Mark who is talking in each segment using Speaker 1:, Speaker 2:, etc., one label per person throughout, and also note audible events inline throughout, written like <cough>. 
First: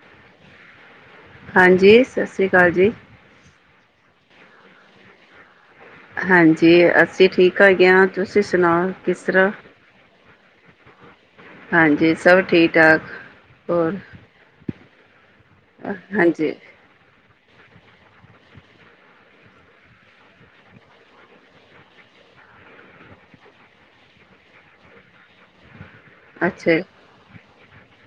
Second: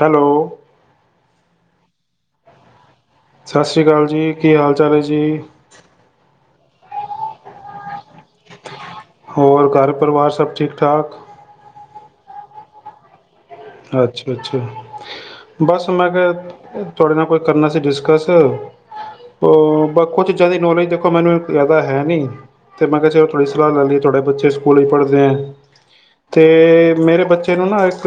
Speaker 1: Hello.
Speaker 2: ਹਾਂਜੀ ਸਤਿ ਸ੍ਰੀ ਅਕਾਲ ਜੀ।
Speaker 1: ਸਤਿ ਸ਼੍ਰੀ ਅਕਾਲ ਜੀ ਕੀ ਹਾਲ ਚਾਲ ਹੈ ਜੀ।
Speaker 2: ਹਾਂਜੀ ਅਸੀਂ ਠੀਕ ਹੈਗੇ ਹਾਂ ਤੁਸੀਂ ਸੁਣਾਓ। ਕਿਸ ਤਰ੍ਹਾਂ?
Speaker 1: ਹੋਰ ਘਰ ਪਰਿਵਾਰ ਸਭ ਠੀਕ ਠਾਕ।
Speaker 2: ਹਾਂਜੀ ਸਭ ਠੀਕ-ਠਾਕ।
Speaker 1: ਅੱਛਾ-ਅੱਛਾ। ਬਸ ਮੈਂ ਕਿਹਾ
Speaker 2: ਹਾਂਜੀ,
Speaker 1: ਉਹ ਤੁਹਾਡੇ ਨਾ ਕੋਈ ਕਰਨਾ ਸੀ ਡਿਸਕਸ ਕੁਝ ਚੀਜ਼ਾਂ ਦੀ ਨੌਲੇਜ ਦੇਖੋ ਮੈਨੂੰ ਜ਼ਿਆਦਾ ਹੈ ਨਹੀਂ ਤੇ ਮੈਂ ਕਿਹਾ ਚਲ ਤੁਹਾਡੀ ਸਲਾਹ ਲੈ ਲਈਏ ਤੁਹਾਡੇ ਬੱਚੇ ਸਕੂਲ ਵਿੱਚ ਪੜ੍ਹਦੇ ਹੈ।
Speaker 2: ਅੱਛਾ,
Speaker 1: ਤੇ ਮੇਰੇ ਬੱ ਤੈਨੂੰ ਨਾ ਇੱਕ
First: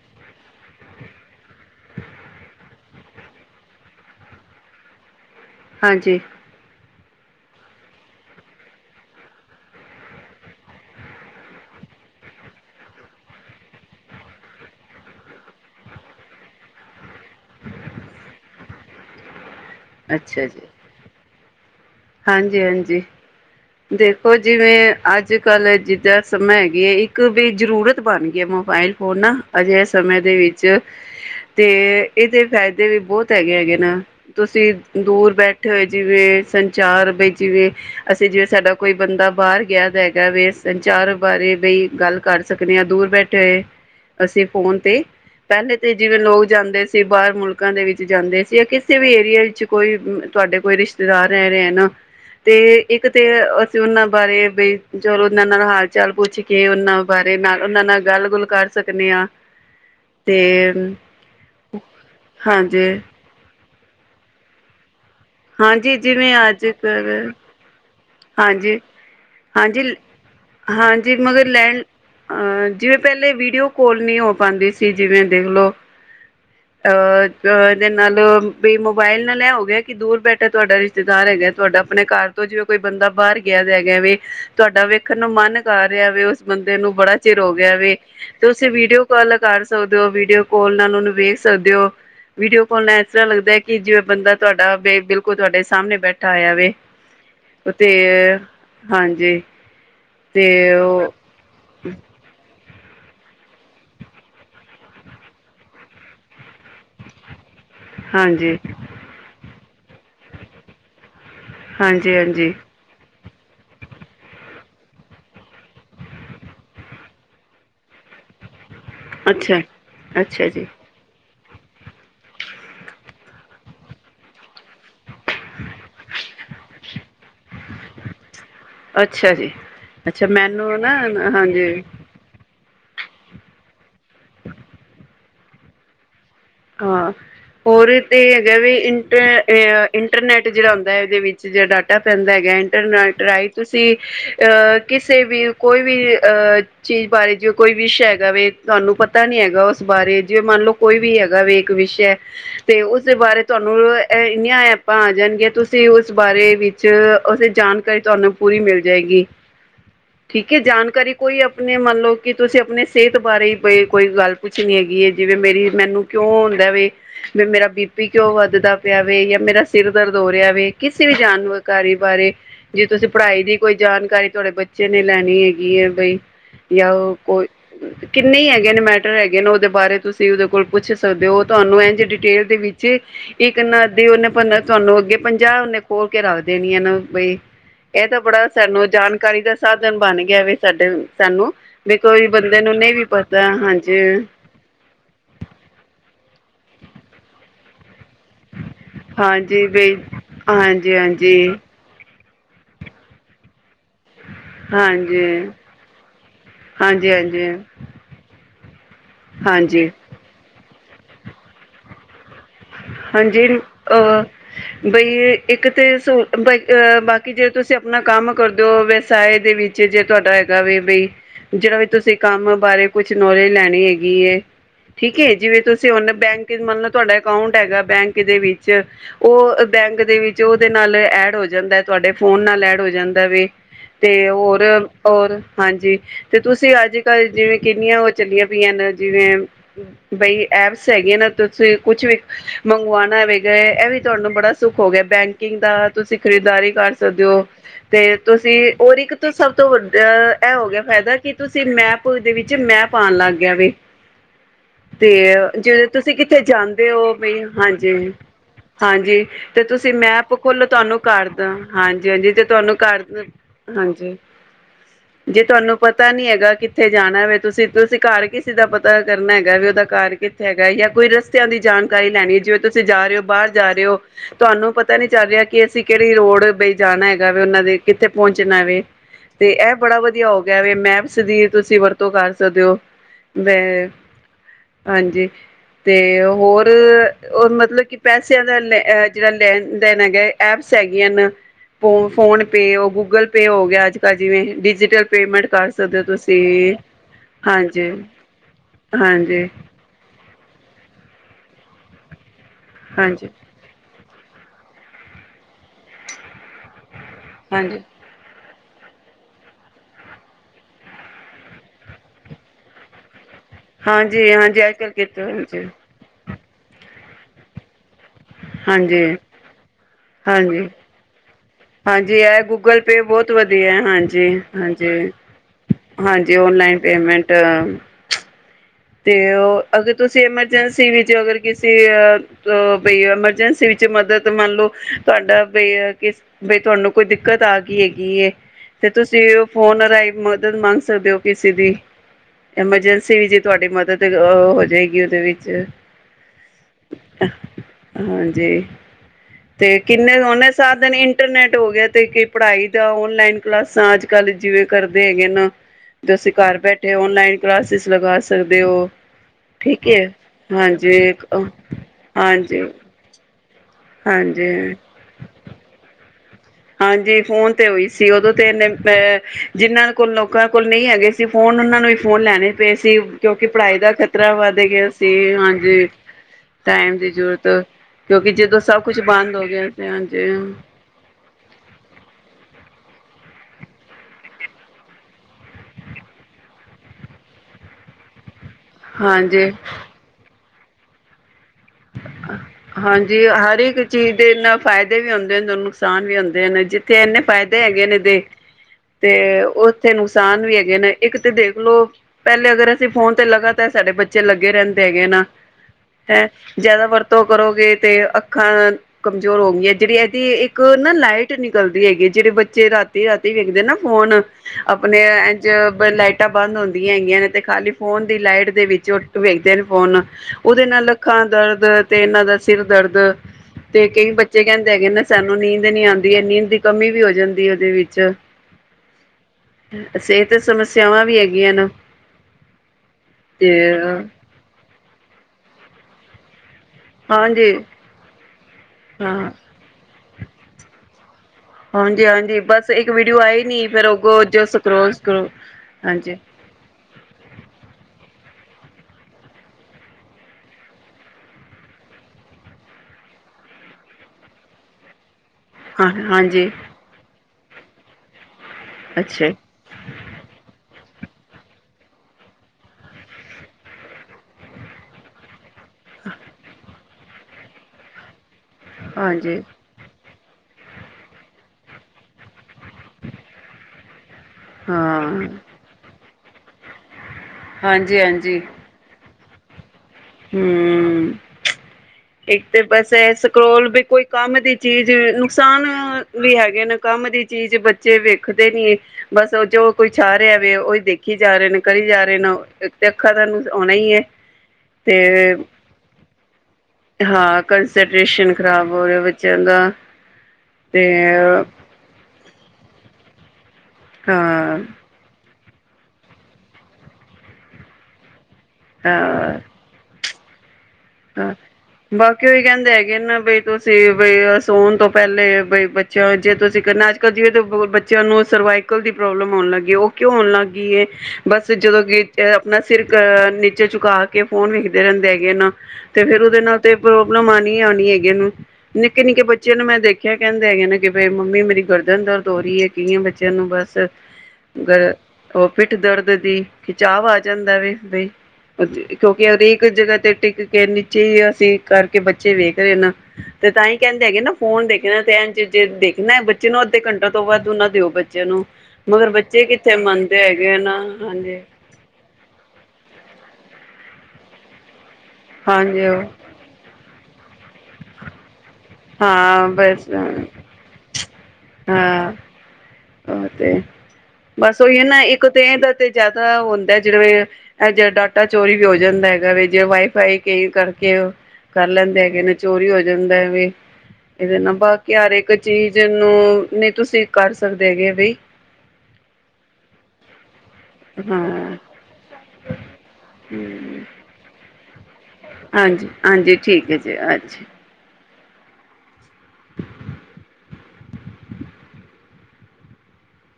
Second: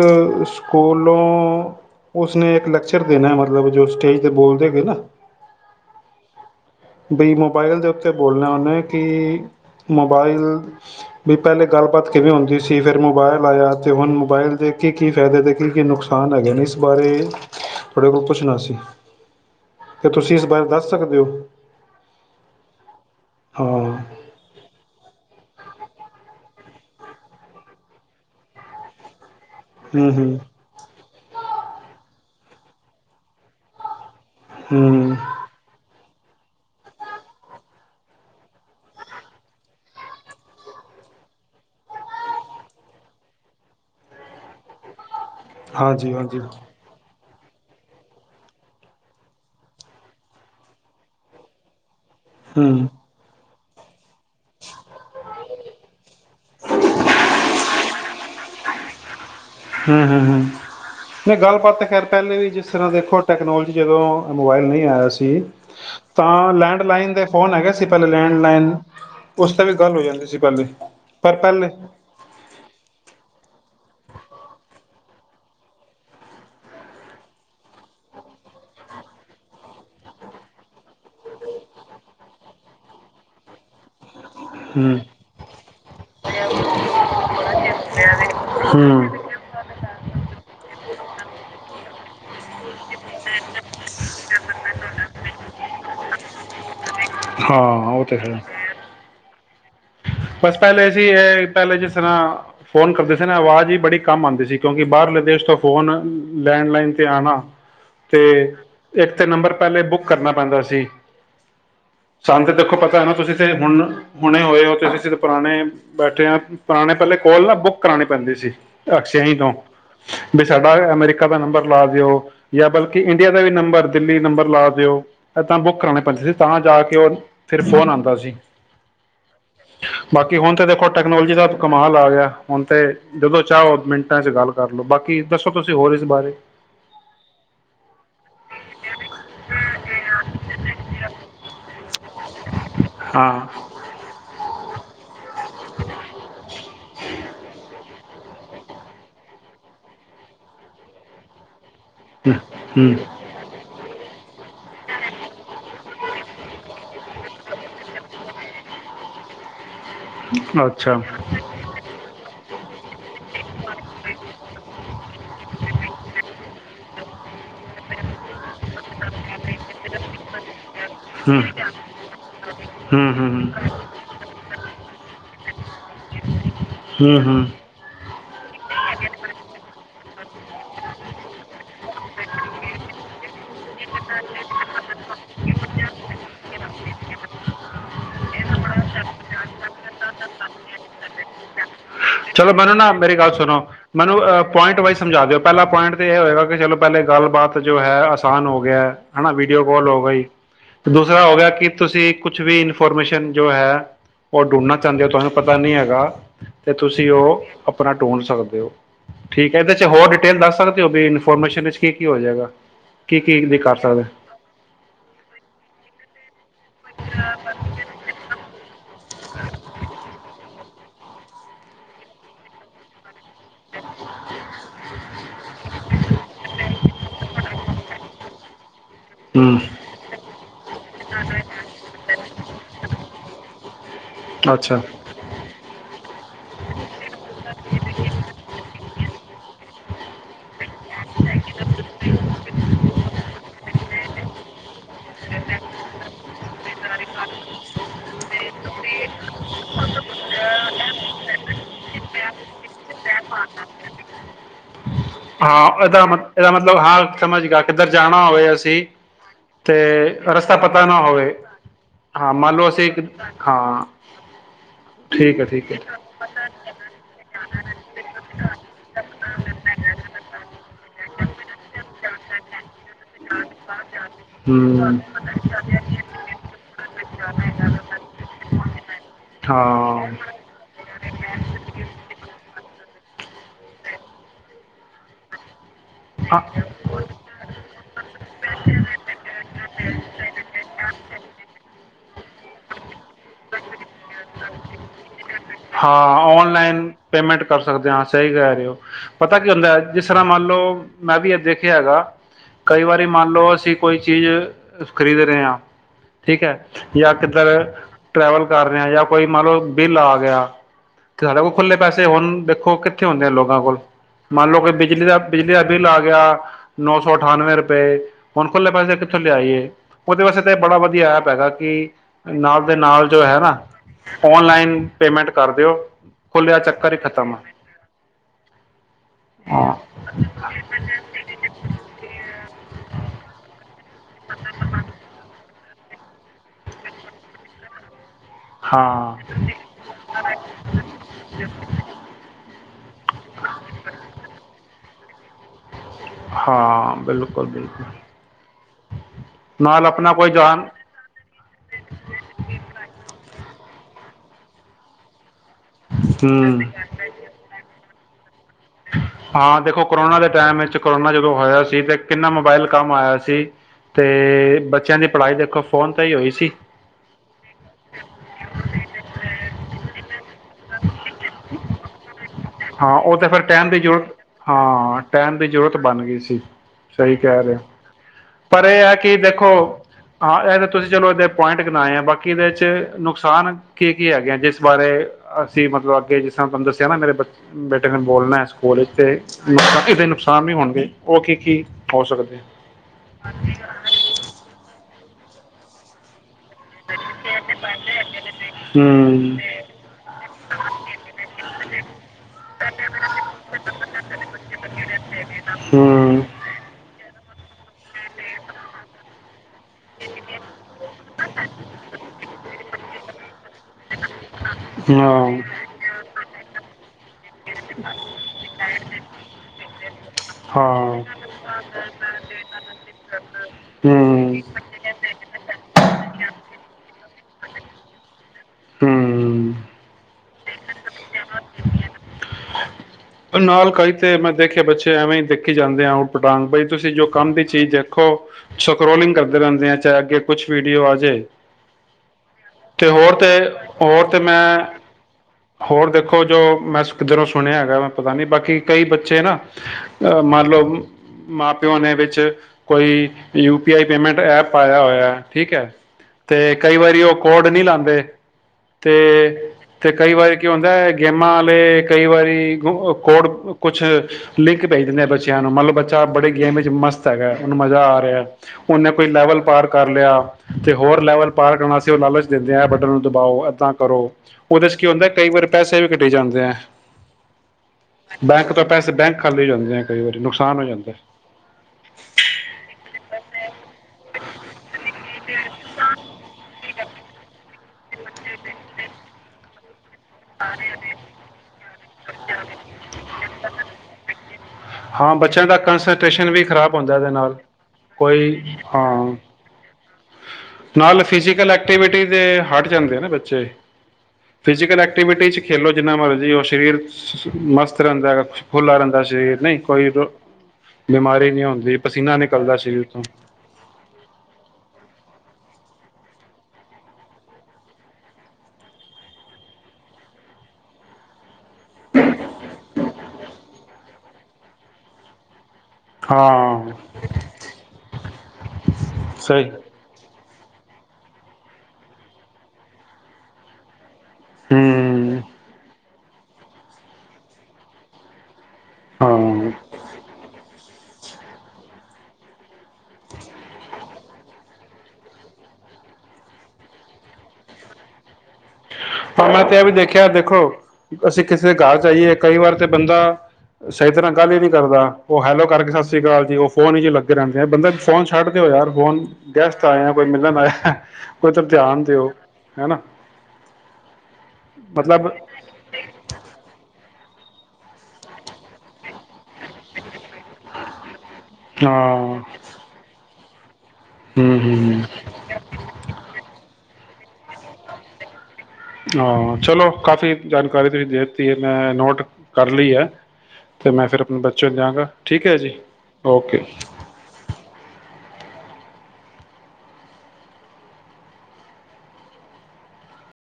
Speaker 1: ਸਕੂਲੋਂ ਉਸਨੇ ਇੱਕ ਲੈਕਚਰ ਦੇਣਾ ਮਤਲਬ ਜੋ ਸਟੇਜ ਤੇ ਬੋਲਦੇ ਹੈਗੇ ਨਾ।
Speaker 2: ਹਾਂਜੀ
Speaker 1: ਬਈ ਮੋਬਾਇਲ ਦੇ ਉੱਤੇ ਬੋਲਣਾ ਉਹੇਨੇ ਕਿ ਮੋਬਾਇਲ ਵੀ ਪਹਿਲੇ ਗੱਲਬਾਤ ਕਿਵੇਂ ਹੁੰਦੀ ਸੀ ਫੇਿਰ ਮੋਬਾਇਲ ਆਇਆ ਤੇ ਹੁਣ ਮੋਬਾਇਲ ਦੇ ਕੀ ਕੀ ਫਾਇਦੇ ' ਕੀ ਕੀ ਨੁਕਸਾਨ ਹੈਗੇ ਨੇ ਇਸ ਬਾਰੇ ਤੁਹਾਡੇ ਕੋਲ ਪੁੱਛਣਾ ਸੀ। ਤੇ ਤੁਸੀਂ ਇਸ
Speaker 2: ਅੱਛਾ ਜੀ।
Speaker 1: ਬਾਰੇ ਦੱਸ ਸਕਦੇ ਹੋ
Speaker 2: ਹਾਂਜੀ ਹਾਂਜੀ
Speaker 1: ਹਾਂ
Speaker 2: ਦੇਖੋ ਜਿਵੇਂ ਅੱਜ ਅੱਜ ਕੱਲ ਜਿੱਦਾਂ ਸਮਾਂ ਹੈਗਿ ਇੱਕ ਵੀ ਜ਼ਰੂਰਤ ਬਣ ਗਈ ਹੈ। ਮੋਬਾਇਲ ਫੋਨ ਨਾ ਅਜਿਹੇ
Speaker 1: ਹੂੰ
Speaker 2: ਸਮੇਂ ਦੇ
Speaker 1: ਹੂੰ
Speaker 2: ਵਿੱਚ ਤੇ ਇਹਦੇ ਫਾਇਦੇ ਵੀ ਬਹੁਤ ਹੈਗੇ- ਹੈਗੇ ਨਾ ਤੁਸੀਂ
Speaker 1: ਹੂੰ
Speaker 2: ਦੂਰ ਬੈਠੇ ਹੋਏ ਜਿਵੇਂ ਸਹੀ ਸੰਚਾਰ ਵਿੱਚ ਵਿ, ਅਸੀਂ ਜਿਵੇਂ ਸਾਡਾ ਕੋਈ ਬੰਦਾ ਬਾਹਰ ਗਿਆ ਹੈਗਾ ਪਵੀ ਸੰਚਾਰ ਬਾਰੇ ਗੱਲ ਕਰ ਸਕਦੇ ਹਾਂ ਦੂਰ ਬੈਠੇ ਹੋਏ ਅਸੀਂ ਫੋਨ ਤੇ ਪਹਿਲੇ ਤੇ
Speaker 1: ਹਾਂਜੀ
Speaker 2: ਜਿਵੇਂ
Speaker 1: ਹਾਂਜੀ
Speaker 2: ਲੋਕ
Speaker 1: ਹੂੰ
Speaker 2: ਜਾਂਦੇ ਸੀ। ਬਾਹਰ ਮੁਲਕਾਂ ਦੇ ਵਿੱਚ ਜਾਂਦੇ ਸੀ ਜਾਂ ਕਿਸੇ ਵੀ ਏਰੀਏ ਵਿੱਚ ਕੋਈ ਤੁਹਾਡੇ ਕੋਈ ਰਿਸ਼ਤੇਦਾਰ ਰਹਿ ਰਿਹਾ ਹੈ ਨਾ ਤੇ
Speaker 1: ਹੂੰ
Speaker 2: ਇੱਕ ਤੇ ਨਾ <inaudible> ਬਾਰੇ ਵੀ ਚਲੋ ਉਹਨਾਂ ਨਾਲ ਹਾਲ ਚਾਲ ਪੁੱਛ ਕੇ ਉਹਨਾਂ ਬਾਰੇ ਨਾਲ ਉਹਨਾਂ ਨਾਲ ਗੱਲ ਗੁੱਲ ਕਰਕੇ ਸਕਨੇ ਹਾਂ
Speaker 1: ਹਾ- ਹਾ-ਹਾ
Speaker 2: ਤੇ
Speaker 1: ਨਹੀਂ ਗੱਲਬਤ ਖੈਰ ਪਹਿਲੇ ਵੀ ਜਿਸ ਤਰ੍ਹਾਂ
Speaker 2: ਹਾਂਜੀ
Speaker 1: ਦੇਖੋ ਟੈਕਨੋਲਜੀ ਜਦੋਂ ਮੋਬਾਇਲ ਨਹੀਂ ਆਇਆ ਸੀ।
Speaker 2: ਹਾਂਜੀ ਜਿਵੇਂ
Speaker 1: ਤਾਂ
Speaker 2: ਅੱਜ
Speaker 1: ਲੈਂਡ ਲਈਨ ਦੇ
Speaker 2: ਕੱਲ
Speaker 1: ਫੋਨ ਹੈਗੇ ਸੀ। ਪਹਿਲੇ ਲੈਂਡਲਾਈਨ
Speaker 2: ਹਾਂਜੀ
Speaker 1: ਉਸ 'ਤੇ ਵੀ
Speaker 2: -ਹਾਂਜੀ
Speaker 1: ਗੱਲ ਹੋ ਜਾਂਦੀ ਸੀ ਪਹਿਲੇ
Speaker 2: -ਹਾਂਜੀ
Speaker 1: ਪਰ
Speaker 2: ਮਗਰ
Speaker 1: ਪਹਿਲੇ
Speaker 2: ਲੈਡ ਜਿਵੇਂ ਪਹਿਲੇ ਵੀਡੀਓ ਕੋਲ ਨਹੀਂ ਹੋ ਪਾਉਂਦੀ ਸੀ ਜਿਵੇਂ ਦੇਖਲੋ ਅਹ ਇਹਦੇ ਨਾਲ ਵੀ ਮੋਬਾਇਲ ਨਾਲ ਲ ਹੋ ਗਿਆ ਕਿ ਦੂਰ ਬੈਠਾ ਤੁਹਾਡਾ ਰਿਸ਼ਤੇਦਾਰ ਹੈਗਾ ਤੁਹਾਡਾ ਆਪਣੇ ਘਰ ਤੋਂ ਜਿਵੇਂ ਕੋਈ ਬੰਦਾ ਬਾਹਰ ਗਿਆ ਹੈਗਾ ਵੇ ਤੁਹਾਡਾ
Speaker 1: ਹੂੰ
Speaker 2: ਵੇਖਣ ਨੂੰ ਮਨ ਕਰ ਰਿਹਾ ਵ ਉਸ ਬੰਦੇ ਨੂੰ ਬੜਾ ਚਿਰ ਹੋ ਗਿਆ ਵ ਤੁਸੀਂ ਵੀਡੀਓ
Speaker 1: ਹੂੰ
Speaker 2: ਕਾਲ ਕਰ ਸਕਦੇ ਹੋ ਵੀਡੀਓ ਕਾਲ ਨਾਲ ਵੇ- ਕਰ ਸਕਦੇ ਹੋ ਵੀਡੀਓ ਕਲ ਇਸ ਤਰ੍ਹਾਂ ਲੱਗਦਾ ਹੈ। ਕਿ ਜਿਵੇਂ ਬੰਦਾ ਤੁਹਾਡਾ ਬਿਲਕੁਲ ਤੁਹਾਡੇ ਸਾਹਮਣੇ ਬੈਠਾ ਹੋਇਆ ਵੇ।
Speaker 1: ਹਾਂ
Speaker 2: ਉਤੇ
Speaker 1: ਉਹ ਤੇ ਹੈ
Speaker 2: ਹਾਂਜੀ ਤੇ
Speaker 1: ਬਸ ਪਹਿਲੇ
Speaker 2: ਉਹ
Speaker 1: ਐਸੀੇ ਹੈ। ਪਹਿਲੇ ਜਿਸ ਤਰ੍ਹਾਂ ਫੋਨ ਕਰਦੇ ਸੀ ਨਾ ਆਵਾਜ਼ ਹੀ ਬੜੀ ਕੰਮ ਆਉਂਦੀ ਸੀ ਕਿਉਂਕਿ ਬਾਹਰਲੇ ਦੇਸ਼ ਤੋਂ ਫੋਨ ਲੈਂਡ ਲਈਨ ਤੇ ਆਉਣਾ ਤੇ
Speaker 2: ਹਾਂਜੀ
Speaker 1: ਇੱਕ ਤੇ ਨੰਬਰ ਪਹਿਲੇ ਬੁੱਕ ਕਰਨਾ ਪੈਂਦਾ ਸੀ।
Speaker 2: ਹਾਂਜੀ
Speaker 1: ਸਾਨੂੰ
Speaker 2: ਹਾਂਜੀ
Speaker 1: ਤੇ ਦੇਖੋ ਪਤਾ ਹੈ ਨਾ ਤੁਸੀਂ ਹੁਣ ਹੁਣੇ ਹੋਏ ਹੋ ਪੁਰਾਣੇ ਬੈਠੇਿਆਂ ਪੁਰਾਣੇ ਪਹਿਲੇ ਕੋਲ ਨਾ ਬੁੱਕ ਕਰਾਉਣੀ ਪੈਂਦੀ ਸੀ। ਏਕਸ ਚੇਂਜ ਤੋਂ
Speaker 2: ਅੱਛਾ
Speaker 1: ਵੀ
Speaker 2: ਅੱਛਾ ਜੀ
Speaker 1: ਸਾਡਾ ਅਮਰੀਕਾ ਕਾ ਦਾ ਨੰਬਰ ਲਾ ਦਿਓ ਜਾਂ ਬਲਕਿ ਇੰਡੀਆ ਦਾ ਵੀ ਨੰਬਰ ਦਿੱਲੀ ਨੰਬਰ ਲਾ ਦਿਓ। ਏਦਾਂ ਬੁੱਕ ਕਰਾਉਣੇ ਪੈਂਦੇ ਸੀ ਤਾਂ ਜਾ ਕੇ ਉਹ ਫਿਰ ਫੋਨ ਆਉਂਦਾ ਸੀ।
Speaker 2: ਅੱਛਾ ਜੀ ਅੱਛਾ
Speaker 1: ਬਾਕੀ ਹੁਣ ਤਾਂ
Speaker 2: ਮੈਨੂੰ
Speaker 1: ਦੇਖੋ
Speaker 2: ਨਾ
Speaker 1: ਟੈਕਨੋਲੋਜੀ ਦਾ
Speaker 2: ਹਾਂਜੀ
Speaker 1: ਕਮਾਲ ਆ ਗਿਆ। ਹੁਣ ਤੇ ਜਦੋ ਚਾਓ ਓਰ ਮਿੰਟ ਚ ਗੱਲ ਕਰ ਲੋ ਬਾਕੀ ਕੀ ਦੱਸੋ ਤੁਸੀਂ ਹੋਰ ਇਸ ਬਾਰੇ
Speaker 2: ਹਾਂ ਹੋਰ ਤੇ ਹੈਗਾ ਵੀ ਇੰਟਰ ਐ ਇੰਟਰਨੈਟ ਜਿਹੜਾ ਹੁੰਦਾ ਹੈ ਇਹਦੇ ਵਿੱਚ ਜਿਹੜਾ ਡਾ ਟਾ ਪੈਂਦਾ ਹੈਗਾ ਇੰਟਰਨੈਟ
Speaker 1: ਹਾਂ
Speaker 2: ਰਾਹੀਂ ਤੁਸੀਂ ਅਹ ਕਿਸੇ ਵੀ ਕੋਈ ਵੀ ਅਹ ਚੀਜ਼ ਬਾਰੇ ਜੋ ਕੋਈ ਵੀ ਸ਼ੈਰ ਗਾ ਵ ਤੁਹਾਨੂੰ ਪਤਾ ਨੀ ਹੈਗਾ ਉਸ ਬਾਰੇ ਜੇਵੇਂ ਮੰਨ ਲਓ ਕੋਈ ਵੀ ਹੈਗਾ ਗਵੇ ਇੱਕ ਵਿਸ਼ਾ ਹੈ ਤੇ
Speaker 1: ਹੂੰ
Speaker 2: ਉਸਦੇ ਬਾਰੇ ਤੁਹਾਨੂੰ ਆ ਇੰਨੀਆਂ ਐਪਾਂ ਆ ਜਾਣਗੀਆਂ ਤੁਸੀਂ ਉਸ ਬਾਰੇ ਵਿੱਚ ਉਸਦੀ ਜਾਣਕਾਰੀ ਤੁਹਾਨੂੰ ਪੂਰੀ ਮਿਲ ਜਾਏਗੀ ਠੀਕ ਹੈ
Speaker 1: ਅੱਛਾ
Speaker 2: ਜਾਣਕਾਰੀ ਕੋਈ ਆਪਣੇ ਮੰਨ ਲਓ ਕਿ ਤੁਸੀਂ ਆਪਣੇ ਸਿਹਤ ਬਾਰੇ ਕੋਈ ਗੱਲ ਪੁੱਛਣੀ ਹੈਗੀ ਹੈ ਜਿਵੇਂ ਮੇਰੀ ਮੈਨੂੰ ਉਹ ਹੁੰਦਾ ਵੀ, ਵੀ ਮੇਰਾ ਬੀਪੀ ਕਿਉਂ ਵੱਧ ਦਾ ਪਿਆ ਵੇ ਜਾਂ ਮੇਰਾ ਸਿਰ ਦਰਦ ਹੋ ਰਿਹਾ ਵੋ। ਕਿਸੇ ਵੀ
Speaker 1: ਹੂੰ ਹੂੰ
Speaker 2: ਜਾਣਕਾਰੀ ਬਾਰੇ, ਜੇ ਤੁਸੀਂ
Speaker 1: ਹੂੰ ਹੂੰ
Speaker 2: ਪੜ੍ਹਾਈ ਦੀ ਕੋਈ ਜਾਣਕਾਰੀ, ਤੁਹਾਡੇ ਬੱਚੇ ਨੇ ਲੈਣੀ ਹੈਗੀ ਹੈ। ਬਈ, ਜਾਂ ਉਹ
Speaker 1: ਹੂੰ
Speaker 2: ਕੋਈ,
Speaker 1: ਹੂੰ
Speaker 2: ਕਿੰਨੇ ਹੈਗੇ ਨੇ ਮੈਟਰ ਹੈਗੇ ਨੇ। ਉਹਦੇ ਬਾਰੇ ਤੁਸ ਤੇ ਉਹਦੇ ਕੋਲ ਪੁੱਛ ਸਕਦੇ ਹੋ। ਤੁਹਾਨੂੰ ਇੰਝ ਡਿਟੇਲ ਦੇ ਵਿੱਚ ਇੱਕ ਨਾ ਅੱਧੀ, ਉਹਨੇ ਪਨਾ ਤੁਹਾਨੂੰ ਅੱਗੇ ਪੰਜਾਹ ਉਹਨੇ ਖੋਲ ਕੇ ਰੱਖ ਦੇਣੀਆਂ ਨਾ ਬਈ। ਇਹ ਤਾਂ ਬੜਾ ਸਾਨੂੰ, ਜਾਣਕਾਰੀ ਦਾ ਸਾਧਨ ਬਣ ਗਿਆ ਵੀ ਸਾਡੇ, ਸਾਨੂੰ ਵੀ ਕੋਈ
Speaker 1: ਚਲੋ
Speaker 2: ਬੰਦੇ ਨੂੰ
Speaker 1: ਮੈਨੂੰ ਨਾ
Speaker 2: ਨਹੀਂ ਵੀ
Speaker 1: ਮੇਰੀ ਗੱਲ
Speaker 2: ਪਤਾ
Speaker 1: ਸੁਣੋ
Speaker 2: ਹਾਂਜੀ
Speaker 1: ਮੈਨੂੰ ਅਹ ਪੁਆਇੰਟ ਵਾਈਜ਼ ਸਮਝਾ ਦਿਓ। ਪਹਿਲਾ ਪੁਆਇੰਟ ਤੇ ਇਹ ਹੋਏਗਾ ਕਿ ਚਲੋ ਪਹਿਲੇ ਗੱਲਬਾਤ ਜੋ ਹੈ ਆਸ ਤਾਂਨ ਹੋ ਗਿਆ ਹਨਾ ਵੀਡੀਓ
Speaker 2: ਹਾਂਜੀ
Speaker 1: ਕਾਲ
Speaker 2: ਬਈ
Speaker 1: ਹੋ ਗਈ ਤੇ
Speaker 2: ਹਾਂਜੀ
Speaker 1: ਦੂਸਰਾ ਹੋ
Speaker 2: ਹਾਂਜੀ
Speaker 1: ਗਿਆ ਕਿ ਤੁਸੀਂ ਕੁਛ ਵੀ ਇਨਫੋਰਮੇਸ਼ਨ ਜੋ ਹੈ ਉਹ ਡੂੰਡਣਾ ਚਾਹੁੰਦੇ ਹੋ
Speaker 2: ਹਾਂਜੀ
Speaker 1: ਤੁਹਾਨੂੰ ਪਤਾ ਨਹੀਂ ਹੈਗਾ। ਤੁਸੀਂ
Speaker 2: ਹਾਂਜੀ
Speaker 1: ਉਹ
Speaker 2: ਹਾਂਜੀ
Speaker 1: ਆਪਣਾ ਟੋਂਨ ਕਰ ਸਕ ਕਰ ਦਿਓ ਠੀਕ ਹੈ ਇਹਦੇ ਚੇ
Speaker 2: ਹਾਂਜੀ
Speaker 1: ਹੋਰ ਡਿਟੇਲ ਦੱਸ ਸਕ ਬਈ ਇਨਫੋਰਮੇਸ਼ਨ ਵਿੱਚ ਕੀ ਕੀ ਹੋ ਜਾਏਗਾ। ਕੀ ਕੀ
Speaker 2: ਹਾਂਜੀ
Speaker 1: ਦੀ ਕਰ ਸਕਦੇ
Speaker 2: ਅਹ ਬਈ ਇੱਕ ਤੇ ਸੋਲ ਬਾਈ ਬਾਕੀ ਜੇੇ ਤੁਸੀਂ ਆਪਣਾ ਕੰਮ ਕਰ ਦਿਓ ੳਵੇ ਸਏ ਦੇ ਵਿੱਚ ਜੇ ਤੁਹਾਡਾ <unintelligible> ਵੀ ਬਈ ਜਿਹੜਾ ਵੀ ਤੁਸੀਂ ਕੰਮ ਬਾਰੇ ਕੁਛ ਨੌਲੇਜ ਲੈਣੀ ਹੈਗੀ ਏ, ਠੀਕ ਜਿਵੇਂ ਤੁਸ ਉਹ ਬੈਂਕ ਮਤਲਬ ਤੁਹਾਡਾ ਅਕਾਊਂਟ ਹੈਗਾ ਬੈਂਕ ਦੇ ਵਿਚ
Speaker 1: ਹੂੰ
Speaker 2: ਉਹ ਬੈਂਕ ਦੇ ਵਿੱਚ ਉਹਦੇ ਨਾਲ ਐਡ ਹੋ ਜਾਂਦਾ ਤੁਹਾਡੇ ਫੋਨ ਨਾਲ ਐਡ ਹੋ ਜਾਂਦਾ <unintelligible> ਤੇ ਹੋਰ
Speaker 1: ਅੱਛਾ
Speaker 2: ਹੋਰ ਹਾਂਜੀ ਤੇ ਤੁਸੀਂ ਅੱਜ ਕੱਲ ਜਿਵੇਂ ਕਿੰਨੀਆਂ ਉਹ ਚੱਲੀਆਂ ਪਈਆਂ ਨੇ ਜਿਵੇਂ ਬਈ, ਐਪਸ ਹੈਗੀਆ ਨੇ ਤੁਸੀਂ ਕੁਛ ਵੀ ਮੰਗਵਾਣਾ ਇਹ ਵੀ ਤੁਹਾਨੂੰ ਬੜਾ ਸੁੱਖ ਹੋ ਗਿਆ ਬੈਂਕਿੰਗ ਦਾ ਤੁਸੀਂ ਖਰੀਦਦਾਰੀ ਕਰ ਸਕਦੇ ਹੋ, ਤੇ ਤੁਸੀਂ ਹੋਰ ਇੱਕ ਸਭ ਤੋਂ ਵੱਡਾ ਇਹ ਹੋ ਗਿਆ ਫਾਇਦਾ ਕਿ ਤੁਸੀਂ ਮੈਪ ਦੇ ਵਿੱਚ ਜੇ ਮੈਂ ਪਾਉਣ ਲੱਗ ਗਿਆ ਵੀ, ਤੇ
Speaker 1: ਹਾਂ
Speaker 2: ਜਿਵੇਂ
Speaker 1: ਇਹਦਾ
Speaker 2: ਤੁਸੀਂ
Speaker 1: ਮਤ-
Speaker 2: ਕਿੱਥੇ
Speaker 1: ਇਹਦਾ ਮਤਲਬ
Speaker 2: ਜਾਂਦੇ ਹੋ,
Speaker 1: ਹਾਂ ਸਮਝ ਗਿਆ ਕਿੱਧਰ
Speaker 2: ਹਾਂਜੀ,
Speaker 1: ਜਾਣਾ ਹੋਵੇ ਅਸੀਂ
Speaker 2: ਹਾਂਜੀ ਤੇ ਤੁਸੀਂ ਮੈਪ
Speaker 1: ਰਸਤਾ
Speaker 2: ਖੋਲੋ
Speaker 1: ਪਤਾ
Speaker 2: ਤੁਹਾਨੂੰ
Speaker 1: ਨਾ
Speaker 2: ਘਰ
Speaker 1: ਹੋਵੇ
Speaker 2: ਦਾ ਹਾਂਜੀ- ਹਾਂਜੀ
Speaker 1: ਹਾਂ
Speaker 2: ਜੇ
Speaker 1: ਮੰਨ ਲਓ
Speaker 2: ਤੁਹਾਨੂੰ
Speaker 1: ਅਸੀਂ ਇੱਕ
Speaker 2: ਘਰ
Speaker 1: ਹਾਂ
Speaker 2: ਹਾਂਜੀ
Speaker 1: ਠੀਕ
Speaker 2: ਜੇ
Speaker 1: ਹੈ ਠੀਕ
Speaker 2: ਤੁਹਾਨੂੰ
Speaker 1: ਹੈ।
Speaker 2: ਪਤਾ ਨੀ ਹੈਗਾ ਕਿੱਥੇ ਜਾਣਾ ਤੁਸੀਂ ਤੁਸੀਂ ਘਰ ਕਿਸੇ ਦਾ ਪਤਾ ਕਰਨਾ ਹੈਗਾ ਵੀ ਦਾ ਘਰ ਕਿੱਥੇ ਹੈਗਾ ਜਾਂ ਕੋਈ ਰਸਤਿਆਂ ਦੀ ਜਾਣ ਕਰ ਲੈਣੀ ਜਿਵੇਂ ਤੁਸੀਂ ਤੇ ਜਾ ਰਹੇ ਹੋ ਬਾਹਰ ਜਾ ਰਹੇ ਹੋ ਤੁਹਾਨੂੰ ਪਤਾ
Speaker 1: ਹੂੰ।
Speaker 2: ਨੀ ਚੱਲ ਰਿਹਾ ਕਿ ਅਸੀਂ ਕਿਹੜੀ ਰੋਡ ਜਾਣਾ ਹੈਗਾ ਉਹਨਾਂ ਦੇ ਕਿੱਥੇ ਪਹੁੰਚਣਾ, ਤੇ ਇਹ ਬੜਾ
Speaker 1: ਹਾਂ।
Speaker 2: ਵਧੀਆ ਹੋ ਗਿਆ ਵੇ ਮੈਪਸ ਦੀ ਤੁਸੀਂ ਵਰਤੋਂ ਕਰ ਸਕਦੇ ਹੋ। ਵੈਂ, ਹਾਂਜੀ। ਤੇ
Speaker 1: ਹਾਂ
Speaker 2: ਹੋਰ, ਉਹ ਮਤਲਬ ਕਿ ਪੈਸਿਆਂ ਦਾ ਜਿਹੜਾ ਲੈਣ ਦੇਣ ਹੈਗਾ ਐਪਸ ਹੈਗੀਆਂ ਨੇ, ਫੋਨ ਪੇ ਉਹ ਗੂਗਲ ਪੇ ਹੋ ਗਿਆ ਅੱਜ ਕੱਲ੍ਹ ਜਿਵੇਂ ਡਿਜੀਟਲ ਪੇਮੈਂਟ ਕਰ ਸਕਦੇ ਹੋ
Speaker 1: ਹਾਂ
Speaker 2: ਤੁਸੀਂ
Speaker 1: ਆਨਲਾਈਨ ਪੇਮੈਂਟ ਕਰ ਸਕਦੇ
Speaker 2: ਹਾਂਜੀ
Speaker 1: ਹਾਂ ਸਹੀ ਕਹਿ ਰਹੇ ਹੋ, ਪਤਾ
Speaker 2: ਹਾਂਜੀ
Speaker 1: ਕੀ ਹੁੰਦਾ ਜਿਸ ਤਰ੍ਹਾਂ ਮੰਨ ਲਓ ਚਲੋ ਮੈਂ ਵੀ ਇਹ ਦੇਖਿਆ ਹੈਗਾ, ਕਈ ਵਾਰੀ
Speaker 2: ਹਾਂਜੀ
Speaker 1: ਮੰਨ ਲਓ ਅਸੀਂ ਕੋਈ ਚੀਜ਼ ਖਰੀਦ ਰਹੇ ਹਾਂ, ਠੀਕ ਹੈ। ਜਾਂ ਕਿੱਧਰ
Speaker 2: ਹਾਂਜੀ
Speaker 1: ਟਰੈਵਲ ਕਰ ਰਿਹਾ ਜਾਂ ਕੋਈ ਮੰਨ ਲਓ ਬਿੱਲ ਆ ਗਿਆ, ਤੇ ਸਾਡੇ ਕੋਲ ਖੁੱਲੇ ਪੈਸੇ ਹੁਣ, ਦੇਖੋ ਕਿੱਥੇ ਹੁੰਦੇ ਆ ਲੋਕ <unintelligible> ਕੋਲ
Speaker 2: ਹਾਂਜੀ
Speaker 1: ਮੰਨ ਲਓ
Speaker 2: ਹਾਂਜੀ
Speaker 1: ਕਿ
Speaker 2: ਅੱਜ ਕੱਲ੍ਹ
Speaker 1: ਬਿਜਲੀ ਦਾ
Speaker 2: ਕੀਤਾ
Speaker 1: ਬਿਜਲੀ ਦਾ
Speaker 2: ਹਾਂਜੀ
Speaker 1: ਬਿੱਲ ਆ ਗਿਆ, ਨੌ ਸੌ ਅਠਾਨਵੇਂ ਰੁਪਏ। ਹੁਣ ਖੁੱਲ੍ਹੇ ਪੈਸੇ
Speaker 2: ਹਾਂਜੀ
Speaker 1: ਕਿੱਥੋਂ ਲਿਆਈਏ, ਉਹਦੇ ਵਾਸਤੇ ਤਾਂ ਇਹ
Speaker 2: ਹਾਂਜੀ
Speaker 1: ਬੜਾ ਵਧੀਆ ਐਪ ਹੈਗਾ ਕਿ
Speaker 2: ਹਾਂਜੀ ਇਹ
Speaker 1: ਨਾਲ ਦੇ
Speaker 2: ਗੂਗਲ ਪੇ
Speaker 1: ਨਾਲ ਜੋ
Speaker 2: ਬਹੁਤ
Speaker 1: ਹੈ ਨਾ
Speaker 2: ਵਧੀਆ ਹਾਂਜੀ
Speaker 1: ਆਨਲਾਈਨ
Speaker 2: ਹਾਂਜੀ
Speaker 1: ਪੇਮੈਂਟ ਕਰ ਦਿਓ
Speaker 2: ਹਾਂਜੀ
Speaker 1: ਖੁੱਲਿਆ
Speaker 2: ਆਨਲਾਈਨ
Speaker 1: ਚੱਕਰ ਹੀ ਖਤਮ
Speaker 2: ਪੇਮੈਂਟ
Speaker 1: ਆ
Speaker 2: ਤੇ
Speaker 1: ਹਾਂ
Speaker 2: ਉਹ ਅਗਰ ਤੁਸੀਂ ਐਮਰਜੈਂਸੀ ਵਿੱਚ ਅਗਰ ਕਿਸੇ ਅ ਬਈ ਐਮਰਜੈਂਸੀ ਵਿੱਚ ਮਦਦ ਮੰਨ ਲਓ ਤੁਹਾਡਾ, ਬ ਕਿਸ ਬਈ ਤੁਹਾਨੂੰ ਕੋਈ ਦਿੱਕਤ ਆ ਗਈ ਹੈਗੀ ਤੇ
Speaker 1: ਹਾਂ
Speaker 2: ਤੁਸੀਂ ਫੋਨ ਰਾਹੀਂ ਮਦਦ ਮੰਗ ਸਕਦੇ ਹੋ ਕਿਸੇ ਦੀ ਐਮਰਜੈਂਸੀ ਵੀ ਜ ਮਦਦ ਤੇ ਹੋ ਜਾਏਗੀ ਉਹਦੇ ਵਿੱਚ
Speaker 1: ਹਾਂ ਬਿਲਕੁਲ ਬਿਲਕੁਲ
Speaker 2: ਹਾਂਜੀ, ਤੇ
Speaker 1: ਨਾਲ ਆਪਣਾ
Speaker 2: ਕਿੰਨੇ
Speaker 1: ਕੋਈ
Speaker 2: ਉਹਨੇ
Speaker 1: ਜਾਨ
Speaker 2: ਸਾਧਨ ਇੰਟਰਨੈਟ ਹੋ ਗਿਆ ਤੇ ਕੀ ਪੜ੍ਹਾਈ ਦਾ ਔਨਲਾਈਨ ਕਲਾਸਾਂ ਚ ਕੱਲ੍ਹ ਜਿਵੇਂ ਕਰਦੇ ਹੈਗੇ ਨਾ, ਵੀ ਅਸੀਂ ਘਰ
Speaker 1: ਹੂੰ
Speaker 2: ਬੈਠੇ ਔਨਲਾਈਨ ਕਲਾਸਿਸ ਲਗਾ ਸ
Speaker 1: ਹਾਂ ਦੇਖੋ, ਕਰੋਨਾ ਦੇ ਟਾਈਮ ਵਿੱਚ ਕਰੋਨਾ
Speaker 2: ਹਾਂਜੀ
Speaker 1: ਜਦੋਂ ਹੋਇਆ ਸੀ ਤੇ ਕਿੰਨਾ
Speaker 2: ਹਾਂਜੀ
Speaker 1: ਮੋਬਾਇਲ ਕੰਮ ਆਇਆ ਸੀ। ਤੇ
Speaker 2: ਹਾਂਜੀ
Speaker 1: ਬੱਚਿਆਂ ਦੀ ਪੜ੍ਹਾਈ ਦੇਖੋ ਫੋਨ ਤੇ ਹੀ ਹੋਈ। ਸੀ
Speaker 2: ਹਾਂਜੀ ਫੋਨ ਤੇ ਹੋਈ ਸੀ, ਉਦੋਂ ਤੇ ਇਹਨੇ ਅਹ ਜਿਹਨਾਂ ਕੋਲ ਲੋਕਾਂ ਕੋਲ ਨਹੀਂ ਹੈਗੇ ਸੀ ਫੋਨ ਉਨਾ ਉਹਨਾ ਦੇ ਫੋਨ ਪਏ
Speaker 1: ਹਾਂ
Speaker 2: ਸੀ
Speaker 1: ਉਹ ਤੇ ਫਿਰ
Speaker 2: ਕਿਉਂਕਿ
Speaker 1: ਟਾਈਮ ਦੀ
Speaker 2: ਪੜ੍ਹਾਈ ਦਾ
Speaker 1: ਜ਼ਰੂਰਤ
Speaker 2: ਖ਼ਤਰਾ ਵੱਧ ਗਿਆ
Speaker 1: ਹਾਂ
Speaker 2: ਸੀ,
Speaker 1: ਟਾਈਮ ਦੀ ਜ਼ਰੂਰਤ
Speaker 2: ਹਾਂਜੀ
Speaker 1: ਬਣ ਗਈ ਸੀ
Speaker 2: ਟਾਈਮ ਦੀ
Speaker 1: ਸਹੀ ਕਹਿ ਰਹੇ ਹੋ
Speaker 2: ਜਰੂਰਤ ਕਿਉਂਕਿ ਜਦੋਂ
Speaker 1: ਪਰ
Speaker 2: ਸਭ
Speaker 1: ਇਹ ਹੈ,
Speaker 2: ਕੁਛ
Speaker 1: ਕਿ
Speaker 2: ਬੰਦ ਹੋ
Speaker 1: ਦੇਖੋ
Speaker 2: ਗਿਆ ਸੀ ਹਾਂਜੀ
Speaker 1: ਹਾਂ ਇਹ ਤਾਂ ਤੁਸੀਂ ਚਲੋ ਇਹਦੇ। ਪੁਆਇੰਟ ਗਿਣਾਏ ਏ ਐ ਬਾਕੀ ਇਹਦੇ ਚ ਨੁਕਸਾਨ ਕੀ, ਕੀ ਹੈਗੇ ਆ ਜਿਸ ਬਾਰੇ ਅਸੀਂ ਮਤਲਬ ਅੱਗੇ ਜਿਸ ਤਰ੍ਹਾਂ ਤੁਹਾਨੂੰ ਦੱਸਿਆ ਨਾ ਮੇਰੇ ਬਚ ਬੇਟੇ ਨੇ ਬੋਲਨਾ। ਬੋਲੇ ਤੇ
Speaker 2: ਹਾਂਜੀ
Speaker 1: ਮੈ <inaudible> ਇਹਦੇ ਨੁਕਸਾਨ ਵੀ ਹੋਣ ਕੀ ਔ ਕੀ ਕੀ ਹੋ ਸਕਦੇ।
Speaker 2: ਹਾਂਜੀ ਹਰ ਇੱਕ ਚੀਜ਼ ਦੇ ਇੰਨਾ ਫਾਇਦੇ ਦੇ ਵੀ ਹੁੰਦੇ ਤੇ ਨੁਕਸਾਨ ਵੀ ਹੁੰ ਦੇ ਨੇ ਜਿੱਥੇ ਇੰਨੇ ਫ਼ਾਇਦੇ ਹੈਗੇ ਨੇ ਇਹਦੇ, ਤੇ
Speaker 1: ਹੂੰ
Speaker 2: ਉੱਥੇ ਨੁਕਸਾਨ ਵੀ ਹੈਗੇ ਨੇ ਇੱਕ ਤੇ ਦੇਖਲੋ ਪਹਿਲੇ ਅਗਰ ਅਸੀਂ ਫੋਨ ਤੇ ਲਗਾਤਰ ਸਾਡੇ ਬੱਚੇ ਲੱਗੇ ਰਹਿੰਦੇ ਹੈਗੇ ਨਾ,
Speaker 1: ਹੂੰ
Speaker 2: ਹੈਂ। ਦਾ ਵਰਤੋਂ ਕਰੋਗੇ ਤੇ ਅੱਖਾਂ ਕਮਜ਼ੋਰ ਹੋ ਗੀਆ ਜਿਹੜੀ ਇਹਦੀ ਇੱਕ ਨਾ ਲਾਈਟ ਨਿਕਲਦੀ ਹੈਗੀ, ਜਿਹੜੇ ਬੱਚੇ ਬੱਚੇ ਰਾਤੀ-ਰਾਤੀ ਵੇਖਦੇ ਨਾ ਫੋਨ। ਆਪਣੇ
Speaker 1: ਹਾਂ
Speaker 2: ਇੰਝ, ਬੀ ਲਾਈਟਾਂ ਬੰਦ ਹੁੰਦੀਆਂ। ਹੈਗੀਆਂ ਨੇ ਤੇ ਖਾਲੀ ਫੋਨ ਦੀ ਲਾਈਟ ਦੇ ਵਿੱਚ, ਉਹ ਵੇਖਦੇ ਨੇ ਫੋਨ। ਉਹਦੇ ਨਾਲ
Speaker 1: ਹਾਂ
Speaker 2: ਅੱਖਾਂ ਦਰਦ ਤੇ ਇਹਨਾਂ ਦਾ ਸਿਰ ਦਰਦ ਤੇ ਕਈ
Speaker 1: ਹੂੰ
Speaker 2: ਬੱਚੇ ਕਹਿੰਦੇ ਹੈਗੇ ਨਾ ਸਾਨੂੰ ਨੀਂਦ ਨੀ ਆਦੀ ਦੀ ਹੈ ਨੀਂਦ ਦੀ ਕਮੀ ਵੀ ਹੋ ਜਾਂਦੀ ਔਹਦੇ ਵਿੱਚ। ਆ
Speaker 1: ਹੂੰ
Speaker 2: ਸੇਹਤ, ਤੇ ਸਮੱਸਿਆਵਾਂ ਵੀ ਹੈਗੀਆਂ। ਵੀ ਹੈ ਨਾ।
Speaker 1: ਤੇ ਨਾਲ ਕਈ ਤੇ ਮੈਂ ਦੇਖੇ, ਬੱਚੇ ਐਵੇਂ ਹੀ ਦੇਖੀ ਜਾਂਦੇ ਆ ਉਹ ਪਟਾਂਗ ਭਾਈ ਤੁਸੀਂ ਜੋ ਕੰਮ ਦੀ
Speaker 2: ਹਾਂਜੀ
Speaker 1: ਚੀਜ਼ ਦੇਖੋ। ਸਕਰੋਲਿੰਗ
Speaker 2: ਹਾਂ
Speaker 1: ਕਰਦੇ ਰਹਿੰਦੇ ਆ ਚਾਹੇ ਅੱਗੇ ਕੁਛ ਵੀਡੀਓ ਆ ਜਾਵੇ
Speaker 2: ਹਾਂਜੀ-ਹਾਂਜੀ ਬਸ ਇੱਕ
Speaker 1: ਤੇ ਹੋਰ
Speaker 2: ਵੀਡੀਓ ਆਈ
Speaker 1: ਤੇ,
Speaker 2: ਨੀ ਫੇਰ
Speaker 1: ਹੋਰ
Speaker 2: ਅੱਗੋਂ
Speaker 1: ਤੇ
Speaker 2: ਜੋ
Speaker 1: ਮੈਂ,
Speaker 2: ਸਕਰੋਲ ਸਕਰੋ
Speaker 1: ਹੋਰ
Speaker 2: ਹਾਂਜੀ
Speaker 1: ਦੇਖੋ ਜੋ ਮੈਂ ਕਿੱਧਰੋਂ ਸੁਣਿਆ ਹੈਗਾ। ਨਹੀਂ, ਬਾਕੀ ਕਈ ਬੱਚੇ ਨਾ ਮੰਨ ਲਓ, ਮਾਂ-ਪਿਓ ਨੇ ਵਿੱਚ, ਕੋਈ U P I payment app ਪਾਇਆ ਹੋਇਆ। ਠੀਕ ਹੈ
Speaker 2: ਹਾਂ
Speaker 1: ਤੇ
Speaker 2: ਹਾਂਜੀ
Speaker 1: ਕਈ ਵਾਰੀ ਉਹ ਕੋਡ ਨੀ ਲਾਂਦੇ। ਤੇ,
Speaker 2: ਅੱਛਾ
Speaker 1: ਤੇ ਕਈ ਵਾਰੀ ਕੀ ਹੁੰਦਾ ਹੈ। ਗੇਮਾਂ ਹਲੇ ਕਈ ਵਾਰੀ ਔ ਕੋਡ, ਕੁਛ ਲਿੰਕ ਭੇਜ ਦਿੰਦੇ ਆ ਬੱਚਿਆਂ ਨੂੰ। ਮਤਲਬ ਬੱਚਾ ਬੜੀ ਗੇਮ ਚ ਮਸਤ ਹੈਗਾ, ਉਹਨੂੰ ਮਜ਼ਾ ਆ ਰਿਹਾ। ਉਹਨੇ ਕੋਈ
Speaker 2: ਹਾਂਜੀ
Speaker 1: ਲੈਵਲ ਪਾਰ ਕਰ ਲਿਆ। ਤੇ ਹੋਰ ਲੈਵਲ ਪਾਰ ਕਰਨਾ ਸੀ। ਉਹ ਲਾਲਚ ਦਿੰਦੇ ਆ। ਇਹ ਬੱਟਨ ਨੂੰ ਦਬਾਓ, ਏਦਾਂ ਕਰੋ। ਉਦੇ ਚ ਕੀ ਹੁੰਦਾ,
Speaker 2: ਹਾਂ
Speaker 1: ਕਈ ਵਾਰ ਪੈਸੇ ਵੀ ਕ ਤੇ ਜਾਂਦੇ ਆ।
Speaker 2: ਹਾਂਜੀ-ਹਾਂਜੀ
Speaker 1: ਬੈਂਕ ਤੋਂ ਪੈਸੇ ਬੈਂਕ ਖਾਲੀ ਜਾਂਦੀਆਂ।
Speaker 2: ਹੂੰ, ਇੱਕ ਤੇ ਬਸ ਇਹ ਸਕਰੋਲ ਵੀ ਕੋਈ ਕੰਮ ਦੀ ਚੀਜ਼ ਨੁਕਸਾਨ ਵੀ ਹੈਗੇਨ। ਕੰਮ ਦੀ ਚੀਜ਼ ਬੱਚੇ ਵੇਖਦੇ ਨੀ ਬਸ ਉਹ ਜੋ ਕੁਛ ਆਰਿਆ ਹੈਵੇ ਉਹੀ ਦੇਖੀ ਜਾ ਰਹੇ ਨੇ ਕਰੀ ਜਾ ਰਹੇ ਨੇ ਇੱਕ ਤੇ ਅੱਖਾ ਦ ਹੋਣਾ ਹੀ ਹੈ। ਤੇ
Speaker 1: ਹਾਂ, ਬੱਚਿਆਂ ਦਾ ਕੰਨਸਨਟ੍ਰੇਸ਼ਨ ਵੀ ਖਰਾਬ
Speaker 2: ਹਾਂ ਕੰਸਟੇਸ਼ਨ ਖ਼ਰਾਬ ਹੋ ਰਿਹਾ
Speaker 1: ਹਾਂ
Speaker 2: ਬੱਚਿਆਂ ਦਾ <inaudible> ਤੇ
Speaker 1: ਨਾਲ ਫਿਜੀਕਲ ਐਕਟੀਵਿਟੀ ਦੇ ਹਟ ਜਾਂਦੇ ਨੇ ਬੱਚੇ। ਫਿਜੀਕਲ ਐਕਟੀਵਿਟੀ ਚ ਖੇਲੋ ਜਿੰਨਾ ਮਰਜ਼ੀ ਉਹ ਸਰੀਰ ਮਸਤ ਰਹਿੰਦਾ ਹੈਗਾ। ਖੁੱਲਾ ਰਹਿੰਦਾ ਸਰੀਰ ਨਹੀਂ ਕੋਈ ਬਿਮਾਰੀ
Speaker 2: ਹਾ
Speaker 1: ਨਹੀਂ ਹੁੰਦੀ ਪਸੀਨਾ
Speaker 2: ਬਾਕੀ ਉਹੀ
Speaker 1: ਨਿਕਲਦਾ
Speaker 2: ਕਹਿੰਦੇ
Speaker 1: ਸਰੀਰ
Speaker 2: ਹੈਗੇ
Speaker 1: ਤੋਂ
Speaker 2: ਨਾ ਬਈ ਤੁਸੀਂ ਬਈ ਆਸੁਣ ਤੋਂ ਪਹਿਲੇ ਬਈ ਬੱਚਿਆਂ ਜੇ ਤੁਸੀਂ ਕਹਦੇ ਅੱਜ-ਕੱਲ ਜਿਵੇਂ ਬੱਚਿਆਂ ਨੂੰ ਸਰਵਾਈਕਲ ਦੀ ਪ੍ਰੋਬਲਮ ਹੋਣ ਲੱਗਗੀ ਉਹ ਕਿਉਂ ਹੋਣ ਲੱਗਈ ਏ ਬਸ ਜਦੋਂ ਕਿ ਆਪਣਾ ਸਿਰ ਨੀਚੇ ਛੁਕਾ ਕੇ ਫ਼ੋਨ ਵੇਖਦੇ ਰਹਿੰਦੇ ਹੈਗੇ ਨਾ। ਤੇ ਫੇਰ ਉਹਦੇ ਨਾਲ
Speaker 1: ਹਾਂ
Speaker 2: ਤੇ ਪ੍ਰੋਬਲਮ ਆਉਣੀ-ਆਉਣੀ ਹੈਗੀ ਹੈ ਨਿੱਕੇ-ਨਿੱਕੇ
Speaker 1: ਸਹੀ
Speaker 2: ਬੱਚਿਆਂ ਨੂੰ ਮੈਂ ਦੇਖਿਆ ਕਹਿੰਦੇ ਹੈਗੇ ਨੇ ਕਿ ਬ ਮੰਮੀ ਮੇਰੀ ਗਰਦਨ ਦਰਦ ਹੋ ਰਹੀ ਹੈ ਕਿ ਹੈ ਬੱਚਿਆਂ ਨੂੰ ਬਸ ਗਰ
Speaker 1: ਹੂੰ
Speaker 2: ਉਹ ਪਿੱਠ ਦਰਦ ਦੀ ਖਿਚਾਵ ਆ ਜਾਂਦਾ ਵਈ ਕਿਉਂਕਿ
Speaker 1: ਹਾਂ
Speaker 2: ਹਰੇਕ ਜਗ੍ਹਾ ਤੇ ਟਿਕ ਵਿਚੇ ਹੀ ਅਸੀਂ ਕਰਕੇ ਬੱਚੇ ਵੇਖ ਤੇ ਤੇ ਤਾਂਹੀ ਕਹਿੰਦੇ ਹੈਗੇ ਨਾ ਫੋਨ ਦੇਖਣਾ ਤੇ ਇਜ ਜੇ ਦੇਖਣਾ ਬੱਚੇ ਨੂੰ ਅੱਧੇ ਘੰਟੇ ਤੋਂ ਵਧ ਉਹ ਨਾਂ ਦਿਓ ਬੱਚਿਆਂ ਨੂੰ ਮਗਰ
Speaker 1: ਹ ਮੈਂ
Speaker 2: ਬੱਚੇ
Speaker 1: ਤੇ ਇਹ ਵੀ
Speaker 2: ਕਿੱਥੇ
Speaker 1: ਦੇਖਿਆ
Speaker 2: ਮੰਨਦੇ
Speaker 1: ਦੇਖੋ
Speaker 2: ਹੈਗੇ ਨਾ
Speaker 1: ਅਸੀਂ
Speaker 2: ਹਾਂਜੀ
Speaker 1: ਕਿਸੇ ਗਾਹ ਚ ਆਈਏ ਕਈ ਵਾਰ ਤੇ ਬੰਦਾ ਸਹੀ ਤਰ੍ਹਾਂ ਗੱਲ ਹੀ ਨੀ ਕਰਦਾ। ਉਹ ਹੈਲੋ ਕਰਕੇ ਸਤਿ
Speaker 2: ਹਾਂਜੀ
Speaker 1: ਸ਼੍ਰੀ
Speaker 2: ਉਹ
Speaker 1: ਅਕਾਲੀ ਫੋਨ ਹੀ ਜੀ ਲੱਗੇ ਕਰਾਉਂਦੇ ਬੰਦਾ ਫੋਨ ਛੱਡ ਹੋ ਯਾਰ ਫੋਨ
Speaker 2: ਹਾਂ
Speaker 1: ਗੈਸਟ
Speaker 2: ਬਸ
Speaker 1: ਆਏਆ ਕੋਈ ਮਿਲਣ ਆਇਆ। ਕੁਛ ਗਿਆਨ ਦਿਓ
Speaker 2: ਹਾਂ
Speaker 1: ਹਨਾ।
Speaker 2: ਉਹ ਤੇ ਬਸ ਉਹੀ ਨਾ
Speaker 1: ਮਤਲਬ
Speaker 2: ਇੱਕ ਤੇ ਇਹ ਦਾ ਤੇ ਜਿਆਦਾ ਹੁੰਦਾ ਜਿਹੜਾ ਇਹ ਜਿ ਡਾਟਾ ਚੋਰੀ ਵੀ ਹੋ ਜਾਂਦਾ ਹੈਗਾ ਵ। ਜ ਵਾਈਫਾਈ ਕਈ ਕਰਕੇ ਉਹ ਕਰ ਲੈਂਦੇ
Speaker 1: ਹਾਂ
Speaker 2: ਹੈਗੇਨ ਚੋਰੀ ਹੋ ਜਾਂਦਾ। <unintelligible> ਇਹਦੇ
Speaker 1: ਹੂੰ
Speaker 2: ਨਾ
Speaker 1: ਹੂੰ
Speaker 2: ਬਾਕੀ ਹਰ ਇੱਕ ਚੀਜ਼ ਨੂੰ ਨਹੀਂ ਤੁਸੀਂ ਕਰ ਸਨ ਦੇਗੇ ਭਈ
Speaker 1: ਹਾਂ ਚਲੋ ਕਾਫੀ ਜਾਣਕਾਰੀ ਤੁਸੀਂ ਦੇ ਦਿੱਤੀ ਹੈ।
Speaker 2: ਹਾਂ
Speaker 1: ਮੈਂ ਨੋਟ ਕਰ ਲਈ ਹੈ ਤੇ ਮੈਂ ਫਿਰ ਆਪਣੇ ਬੱਚੇ ਨੂੰ ਦ <unintelligible>
Speaker 2: ਹਾਂਜੀ ਹਾਂਜੀ ਠੀਕ ਹੈ ਜੀ ਅੱਛਾ <inaudible>